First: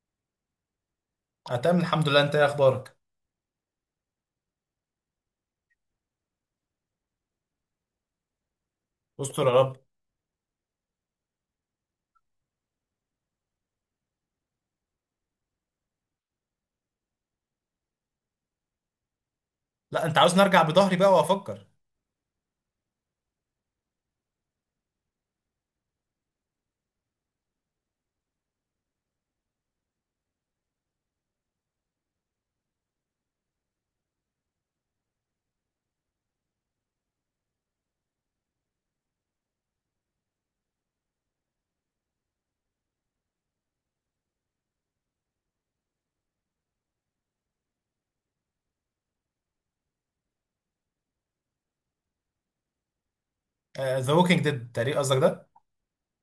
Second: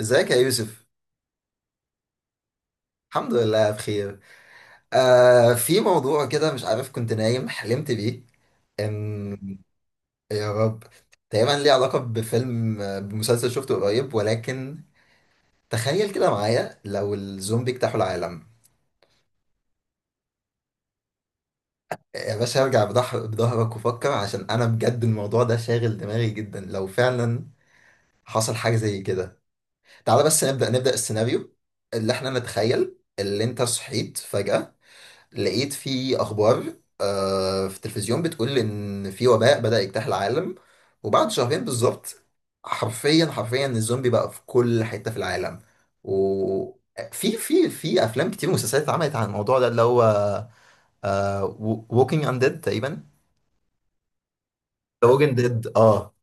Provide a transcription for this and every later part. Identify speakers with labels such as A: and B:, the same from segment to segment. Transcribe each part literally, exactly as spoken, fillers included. A: ازيك يا يوسف؟
B: أنا تمام الحمد لله. أنت إيه أخبارك؟
A: الحمد لله بخير. آه، في موضوع كده مش عارف، كنت نايم حلمت بيه
B: استر يا
A: ان.
B: رب.
A: يا رب. تقريبا ليه علاقة بفيلم، آه، بمسلسل شفته قريب، ولكن تخيل كده معايا لو الزومبي اجتاحوا العالم.
B: لا، أنت عاوز نرجع بظهري بقى وأفكر.
A: يا باشا ارجع بضح- بظهرك وفكر، عشان انا بجد الموضوع ده شاغل دماغي جدا لو فعلا حصل حاجة زي كده. تعال بس نبدأ نبدأ السيناريو اللي احنا نتخيل، اللي انت صحيت فجأة لقيت في اخبار، آه، في التلفزيون، بتقول ان في وباء بدأ يجتاح العالم. وبعد شهرين بالظبط، حرفيا حرفيا الزومبي بقى في كل حتة في العالم. وفي في في افلام كتير ومسلسلات اتعملت عن الموضوع ده، اللي هو ووكينج انديد تقريبا.
B: ذا ووكينج ديد تقريبا
A: ذا
B: قصدك
A: ووكينج
B: ده؟
A: ديد، اه.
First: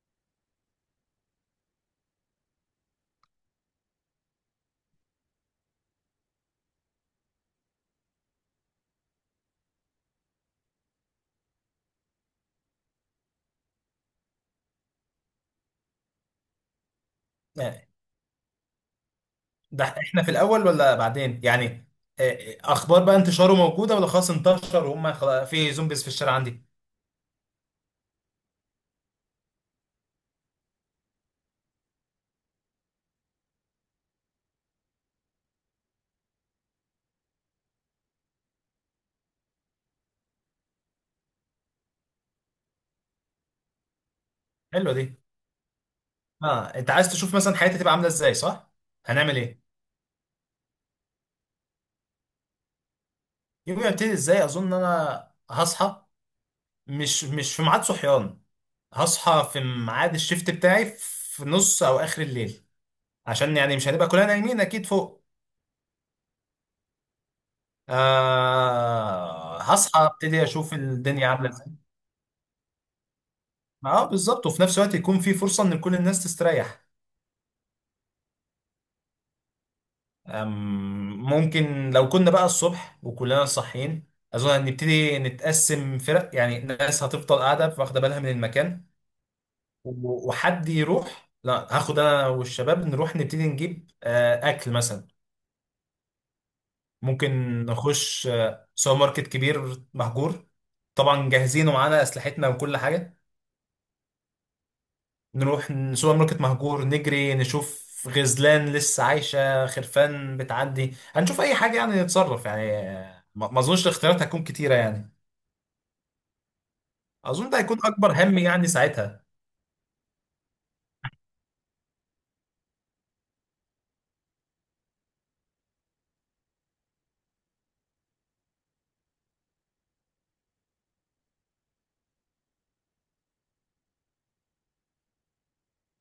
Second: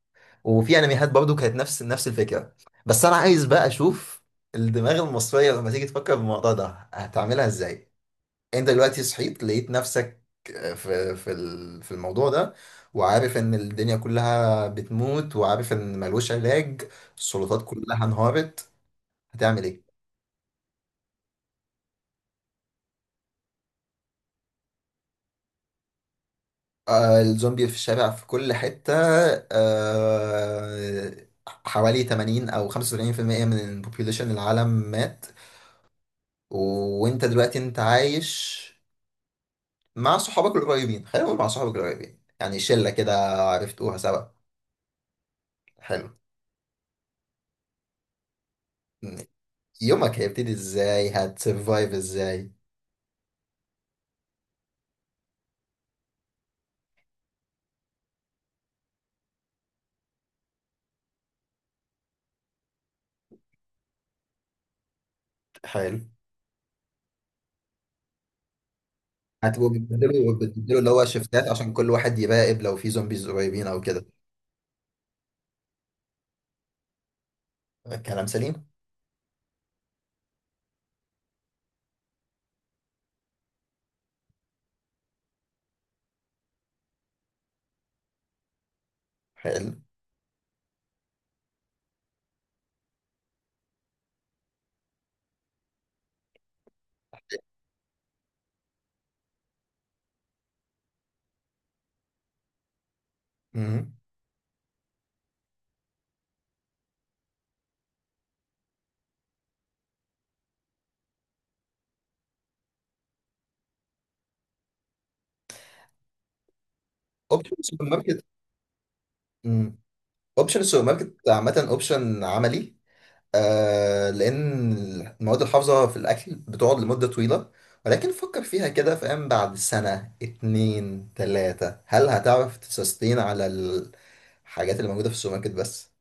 A: وفي انميات برضو كانت نفس نفس الفكرة. بس انا عايز بقى اشوف الدماغ المصرية لما تيجي تفكر في الموضوع ده هتعملها ازاي. انت دلوقتي صحيت، لقيت نفسك آه، في في ال- في الموضوع ده، وعارف ان الدنيا كلها بتموت، وعارف ان ملوش علاج، السلطات
B: آه،
A: كلها انهارت. هتعمل ايه؟
B: ده إحنا في الأول ولا بعدين؟ يعني آه، آه، أخبار بقى انتشاره موجودة، ولا خلاص انتشر وهم خلاص في زومبيز في الشارع عندي؟
A: آه، الزومبي في الشارع في كل حتة. آه، حوالي ثمانين او خمسة وسبعين في المية من البوبيوليشن العالم مات. و- وانت دلوقتي انت عايش مع صحابك القريبين، خلينا نقول مع صحابك القريبين، يعني شلة كده عرفتوها سوا.
B: حلوة دي.
A: حلو.
B: أه، أنت عايز تشوف مثلا حياتي تبقى عاملة إزاي، صح؟ هنعمل إيه؟
A: يومك هيبتدي ازاي؟ هتسرفايف ازاي؟
B: يومي هيبتدي إزاي؟ أظن إن أنا هصحى مش مش في ميعاد صحيان، هصحى في ميعاد الشيفت بتاعي في نص أو آخر الليل، عشان يعني مش هنبقى كلنا نايمين أكيد فوق.
A: حلو.
B: آه
A: هتبقوا
B: هصحى،
A: بتبدلوا
B: ابتدي اشوف
A: بتبدلوا اللي هو
B: الدنيا
A: شفتات،
B: عامله ازاي.
A: عشان كل واحد يراقب لو في زومبيز قريبين او كده.
B: اه، بالظبط، وفي نفس الوقت يكون في فرصه ان كل الناس تستريح.
A: كلام سليم.
B: آم، ممكن لو كنا بقى الصبح وكلنا صاحيين، اظن ان نبتدي نتقسم فرق، يعني ناس هتفضل قاعده واخده بالها من المكان،
A: حلو.
B: و- وحد يروح، لا هاخد انا والشباب نروح نبتدي نجيب آه اكل مثلا، ممكن نخش آه سوبر ماركت كبير مهجور، طبعا جاهزين ومعانا اسلحتنا وكل حاجه، نروح ن- سوبر ماركت مهجور، نجري نشوف غزلان لسه عايشة، خرفان بتعدي، هنشوف أي حاجة يعني نتصرف يعني. ما ما أظنش الاختيارات هتكون كتيرة يعني، أظن
A: اوبشن
B: ده هيكون
A: السوبر
B: أكبر
A: ماركت،
B: هم يعني ساعتها.
A: اوبشن السوبر ماركت عامة اوبشن عملي. آه، لان المواد الحافظة في الاكل بتقعد لمدة طويلة. ولكن فكر فيها كده، فاهم؟ بعد سنة اتنين تلاتة، هل هتعرف تسستين على الحاجات اللي موجودة في السوبر ماركت بس؟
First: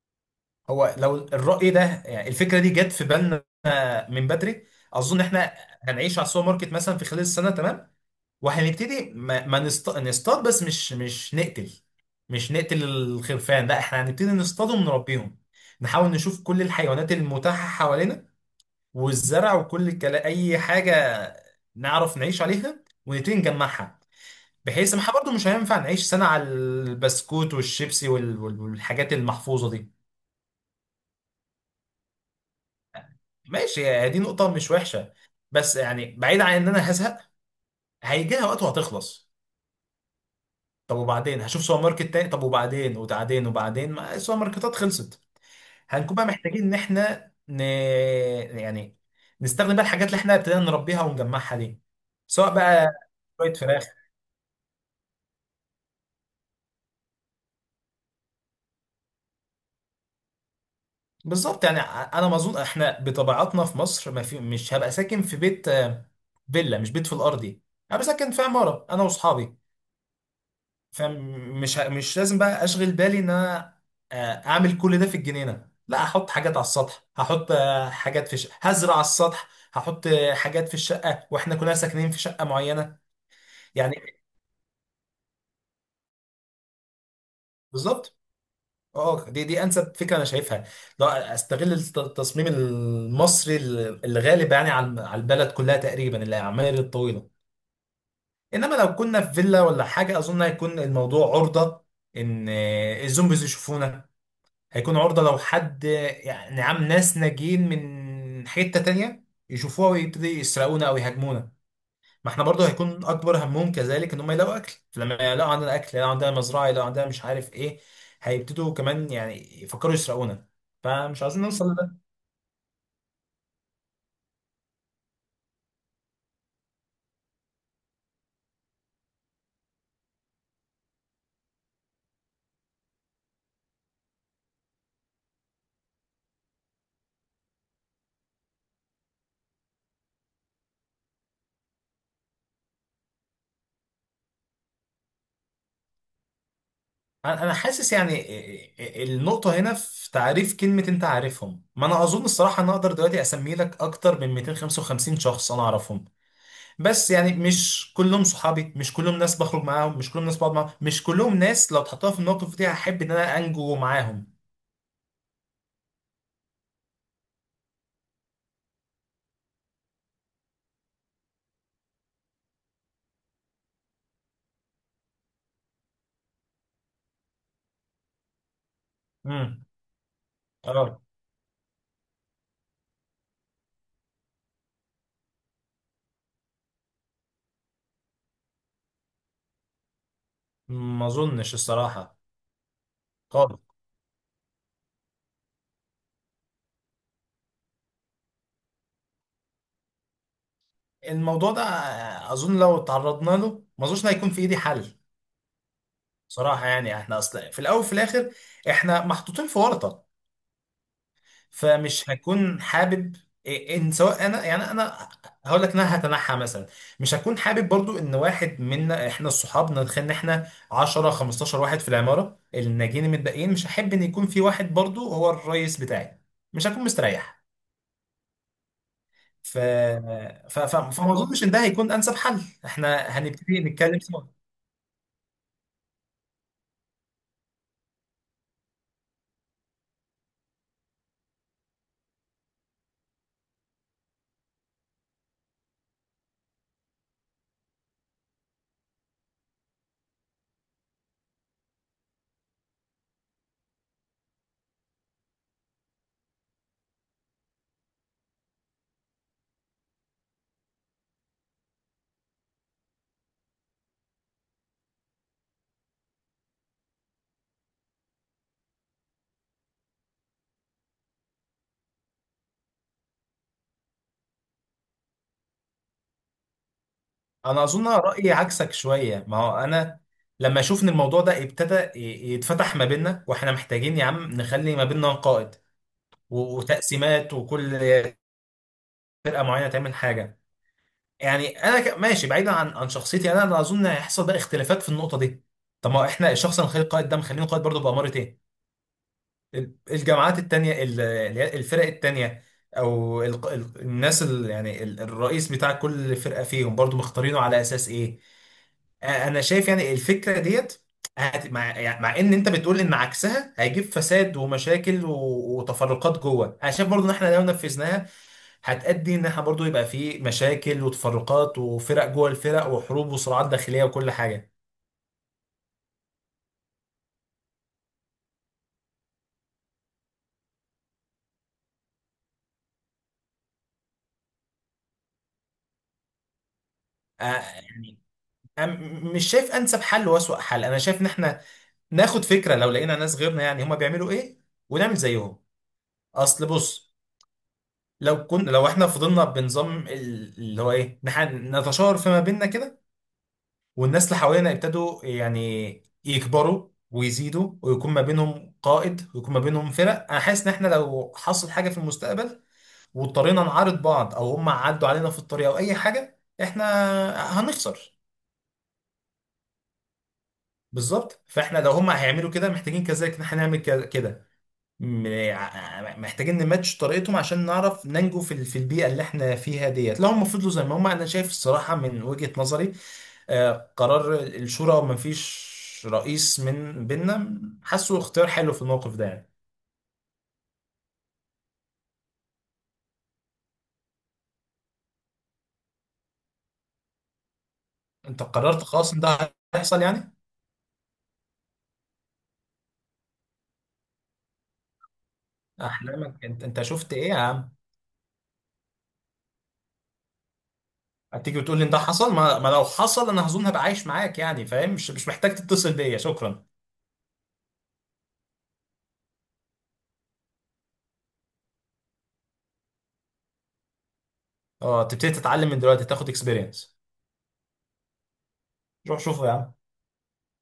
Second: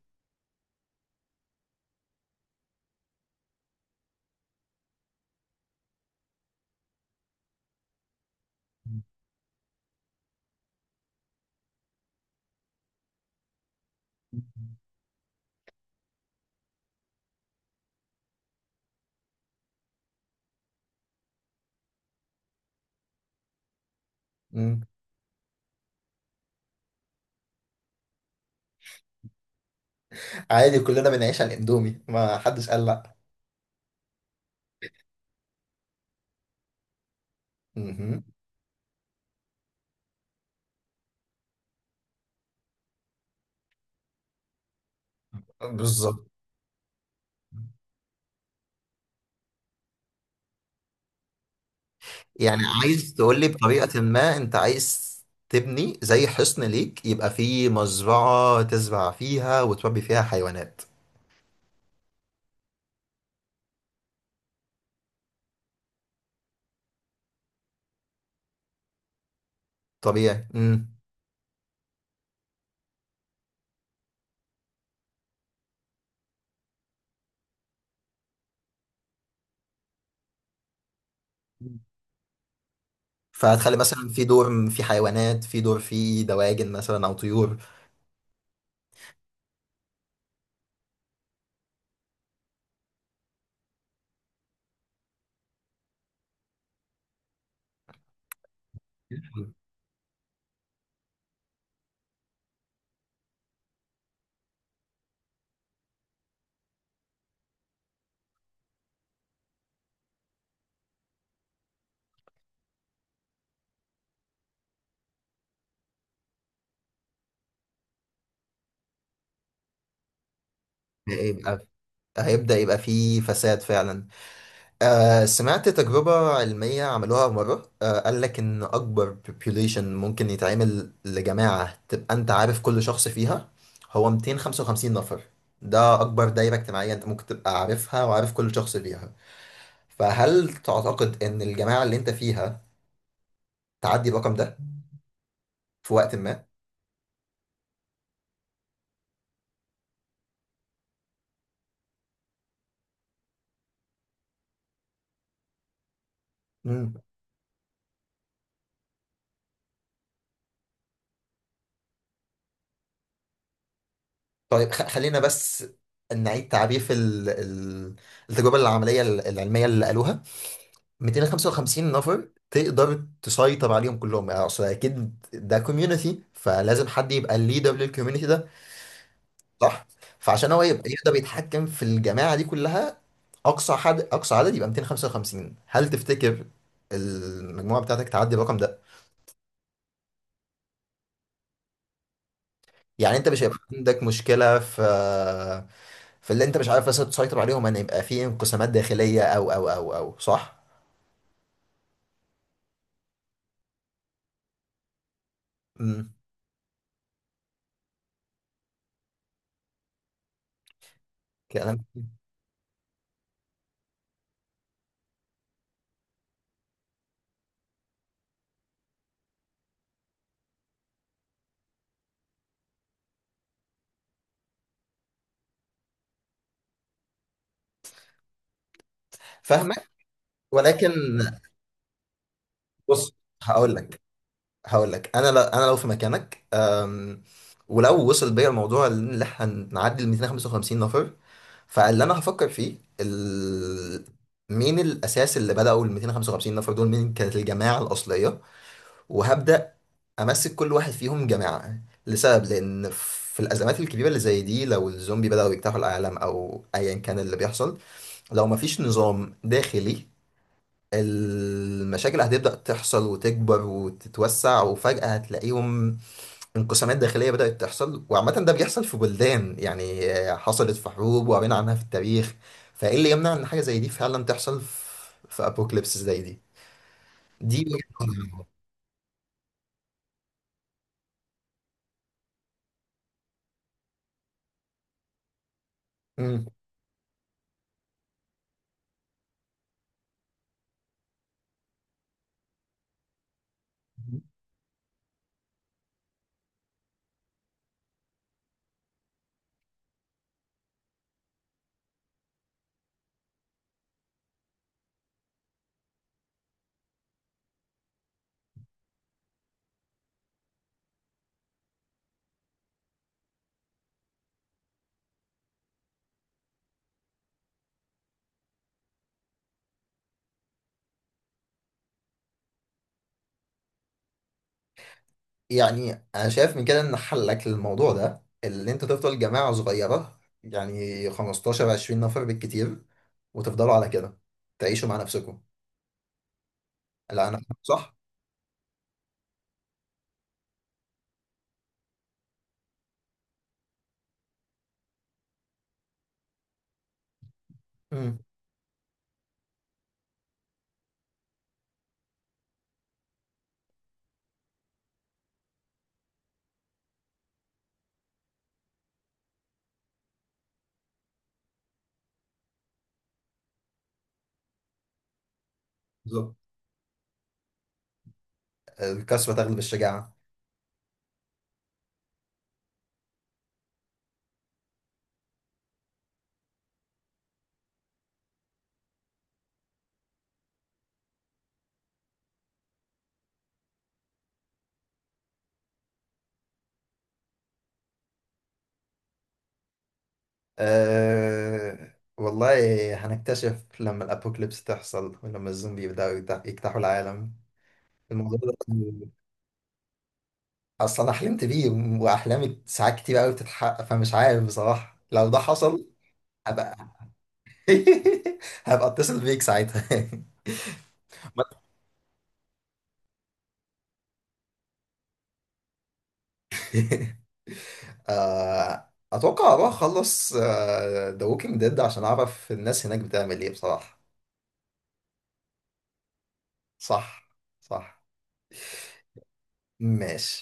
B: هو لو الرأي ده، يعني الفكرة دي جت في بالنا من بدري، أظن إحنا هنعيش على السوبر ماركت مثلا في خلال السنة، تمام، وهنبتدي ما, ما نست... نصطاد، بس مش مش نقتل، مش نقتل الخرفان، لا إحنا هنبتدي نصطادهم ونربيهم، نحاول نشوف كل الحيوانات المتاحة حوالينا والزرع وكل الكلام، اي حاجه نعرف نعيش عليها ونبتدي نجمعها،
A: مم.
B: بحيث ما احنا برضه مش هينفع نعيش سنه على البسكوت والشيبسي وال- وال- والحاجات المحفوظه دي.
A: عادي، كلنا بنعيش على الاندومي، ما حدش قال لا.
B: ماشي، هي دي نقطه مش وحشه، بس يعني بعيد عن ان انا هزهق،
A: مهم.
B: هيجيها وقت وهتخلص، طب وبعدين هشوف سوبر ماركت تاني، طب وبعدين وبعدين وبعدين ما السوبر ماركتات خلصت، هنكون
A: بالظبط.
B: بقى محتاجين ان احنا ن... يعني نستخدم بقى الحاجات اللي احنا ابتدينا نربيها ونجمعها دي، سواء
A: يعني
B: بقى
A: عايز تقول لي
B: شويه فراخ.
A: بطريقة ما، انت عايز تبني زي حصن ليك يبقى فيه مزرعة تزرع فيها وتربي فيها حيوانات.
B: بالظبط، يعني ع- انا ما اظن احنا بطبيعتنا في مصر، ما في، مش هبقى ساكن في بيت، آه، فيلا مش بيت في الارضي، هبقى ساكن في عماره انا واصحابي،
A: طبيعي. امم.
B: فمش ه- مش لازم بقى اشغل بالي ان انا آه، اعمل كل ده في الجنينه، لا هحط حاجات على السطح، هحط آه، حاجات في ش... هزرع على السطح، هحط آه، حاجات في الشقه واحنا كلنا ساكنين في شقه معينه،
A: فهتخلي مثلا
B: يعني
A: في دور في حيوانات، في دور في دواجن مثلا او طيور.
B: بالظبط. اه، دي دي انسب فكره انا شايفها، لا استغل الت- التصميم المصري اللي غالب يعني على على البلد كلها تقريبا، العماير الطويله، انما لو كنا في فيلا ولا حاجه اظن هيكون الموضوع عرضه ان آه، الزومبيز يشوفونا، هيكون عرضه لو حد آه، يعني عام، ناس ناجين من حته تانية يشوفوها ويبتدي يسرقونا او يهاجمونا. ما احنا برضو هيكون اكبر همهم كذلك ان هم يلاقوا اكل، لما يلاقوا عندنا اكل، يلاقوا عندنا مزرعه، يلاقوا عندنا مش عارف ايه، هيبتدوا كمان يعني يفكروا يسرقونا، فمش عاوزين نوصل
A: هيبقى
B: لده.
A: هيبدأ يبقى فيه فساد فعلا. آه، سمعت تجربة علمية عملوها مرة، آه قال لك إن أكبر population ممكن يتعمل لجماعة تبقى أنت عارف كل شخص فيها هو مئتين وخمسة وخمسين نفر. ده أكبر دايرة اجتماعية أنت ممكن تبقى عارفها وعارف كل شخص فيها. فهل تعتقد إن الجماعة اللي أنت فيها تعدي الرقم ده في وقت ما؟
B: انا أنا حاسس يعني إيه- إيه- النقطه هنا في تعريف كلمه انت عارفهم. ما انا اظن الصراحه ان اقدر دلوقتي اسمي لك اكتر من مئتين وخمسة وخمسين شخص انا اعرفهم،
A: مم.
B: بس يعني مش كلهم صحابي، مش كلهم ناس بخرج معاهم، مش كلهم ناس بقعد معاهم، مش كلهم ناس لو اتحطها في الموقف دي هحب ان انا انجو معاهم.
A: طيب، خ- خلينا بس نعيد تعريف ال- ال- التجربة العملية العلمية اللي قالوها. مئتين وخمسة وخمسين نفر تقدر تسيطر عليهم كلهم، يعني اصل اكيد ده كوميونتي، فلازم حد يبقى الليدر للكوميونتي ده،
B: امم.
A: صح؟ فعشان هو يبقى
B: اه،
A: يقدر يتحكم في الجماعه دي كلها، اقصى حد اقصى عدد يبقى مئتين وخمسة وخمسين. هل تفتكر المجموعه بتاعتك تعدي الرقم ده؟
B: ما اظنش الصراحه.
A: يعني انت مش هيبقى
B: خالص.
A: عندك مشكله في في اللي انت مش عارف مثلا تسيطر عليهم، ان يبقى في انقسامات داخليه، او او او او صح؟
B: الموضوع ده، اظن لو تعرضنا له ما اظنش إن هيكون في ايدي حل،
A: امم.
B: صراحه، يعني احنا اصلا في الاول وفي الاخر احنا محطوطين في ورطه،
A: كلام.
B: فمش هكون حابب إيه- ان سواء انا يعني انا هقول لك إن انا هتنحى مثلا، مش هكون حابب برضو ان واحد منا احنا الصحاب، نتخيل ان احنا عشرة خمستاشر واحد في العماره الناجين المتبقيين، مش هحب ان يكون في واحد برضو هو الرئيس بتاعي، مش هكون مستريح. ف...
A: فاهمك.
B: ف... ف...
A: ولكن
B: فما اظنش ان ده هيكون انسب حل، احنا
A: بص،
B: هنبتدي
A: هقول
B: نتكلم
A: لك
B: سوا.
A: هقول لك انا، لو انا لو في مكانك، أم، ولو وصل بيا الموضوع اللي احنا هنعدي ال مئتين وخمسة وخمسين نفر، فاللي انا هفكر فيه ال... مين الاساس اللي بداوا ال مئتين وخمسة وخمسين نفر دول، مين كانت الجماعه الاصليه، وهبدا امسك كل واحد فيهم جماعه. لسبب، لان في الازمات الكبيره اللي زي دي، لو الزومبي بداوا يجتاحوا العالم او ايا كان اللي بيحصل، لو مفيش نظام داخلي، المشاكل هتبدأ تحصل وتكبر وتتوسع، وفجأة هتلاقيهم انقسامات داخلية بدأت تحصل. وعامة ده بيحصل في بلدان، يعني آه، حصلت في حروب وقرينا عنها في التاريخ. فإيه اللي يمنع إن حاجة زي دي فعلا تحصل في, في أبوكاليبس زي دي. دي
B: انا اظن
A: وجهة
B: أنا رايي
A: نظري.
B: عكسك شويه، ما هو انا، لما اشوف ان الموضوع ده ابتدى ي- يتفتح ما بيننا، واحنا محتاجين يا عم نخلي ما بيننا قائد
A: مم.
B: و- وتقسيمات، وكل فرقه معينه تعمل حاجه، يعني انا ك- ماشي بعيدا عن عن شخصيتي، انا انا اظن هيحصل بقى اختلافات في النقطه دي. طب ما هو احنا الشخص اللي نخليه قائد ده مخلينه قائد برضه باماره ايه؟ الجامعات التانية ال- اللي هي الفرق التانية، او ال- ال- الناس ال- يعني ال- الرئيس بتاع كل فرقة فيهم برضو مختارينه على اساس ايه؟ آه، انا شايف يعني الفكرة ديت هت- مع، يعني مع ان انت بتقول ان عكسها هيجيب فساد ومشاكل و- وتفرقات جوه، انا شايف برضو ان احنا لو نفذناها هتأدي ان احنا برضو يبقى في مشاكل وتفرقات وفرق جوه الفرق وحروب وصراعات داخلية وكل حاجة.
A: يعني أنا شايف من كده إن حلك للموضوع ده اللي أنت تفضل جماعة صغيرة، يعني خمستاشر عشرين نفر بالكتير، وتفضلوا على كده، تعيشوا مع نفسكم.
B: آه،
A: لا، أنا صح؟
B: يعني أنا م- مش شايف انسب حل واسوأ حل، انا شايف ان احنا ناخد فكره لو لقينا ناس غيرنا يعني هما بيعملوا ايه ونعمل زيهم. اصل بص،
A: مم.
B: لو كنا لو احنا فضلنا بنظام ال- اللي هو ايه نح- نتشاور فيما بيننا كده، والناس اللي حوالينا يبتدوا يعني يكبروا ويزيدوا، ويكون ما بينهم قائد، ويكون ما بينهم فرق، انا حاسس ان احنا لو حصل حاجه في المستقبل واضطرينا نعارض بعض او هم عدوا علينا في الطريق او اي حاجه،
A: بالظبط.
B: احنا هنخسر.
A: الكثرة تغلب الشجاعة.
B: بالظبط، فاحنا لو هم هيعملوا كده محتاجين كذلك ان احنا نعمل كده، م- ع- محتاجين نماتش طريقتهم عشان نعرف ننجو في ال- في البيئه اللي احنا فيها ديت، لو هم فضلوا زي ما هم. انا شايف الصراحه من وجهه نظري، آه، قرار الشورى وما فيش رئيس من بيننا، حاسه اختيار حلو في الموقف ده يعني.
A: أه والله هنكتشف لما الأبوكليبس تحصل ولما الزومبي يبدأوا يجت- يجتاحوا العالم.
B: انت
A: الموضوع ده
B: قررت خلاص ان ده هيحصل يعني؟
A: أصلا أنا حلمت بيه، وأحلامي ساعات كتير أوي بتتحقق، فمش عارف بصراحة لو ده حصل.
B: احلامك انت انت
A: هبقى
B: شفت ايه يا عم؟
A: هبقى أتصل بيك ساعتها.
B: هتيجي وتقول لي ان ده حصل؟ ما, ما لو حصل انا هظن هبقى عايش معاك يعني، فاهم؟ مش مش محتاج تتصل بيا، شكرا.
A: أه، أتوقع أروح أخلص ذا ووكينج ديد عشان أعرف الناس هناك بتعمل إيه بصراحة.
B: اه، تبتدي تتعلم من دلوقتي، تاخد اكسبيرينس.
A: صح، صح.
B: روح شوفه يا عم.
A: ماشي.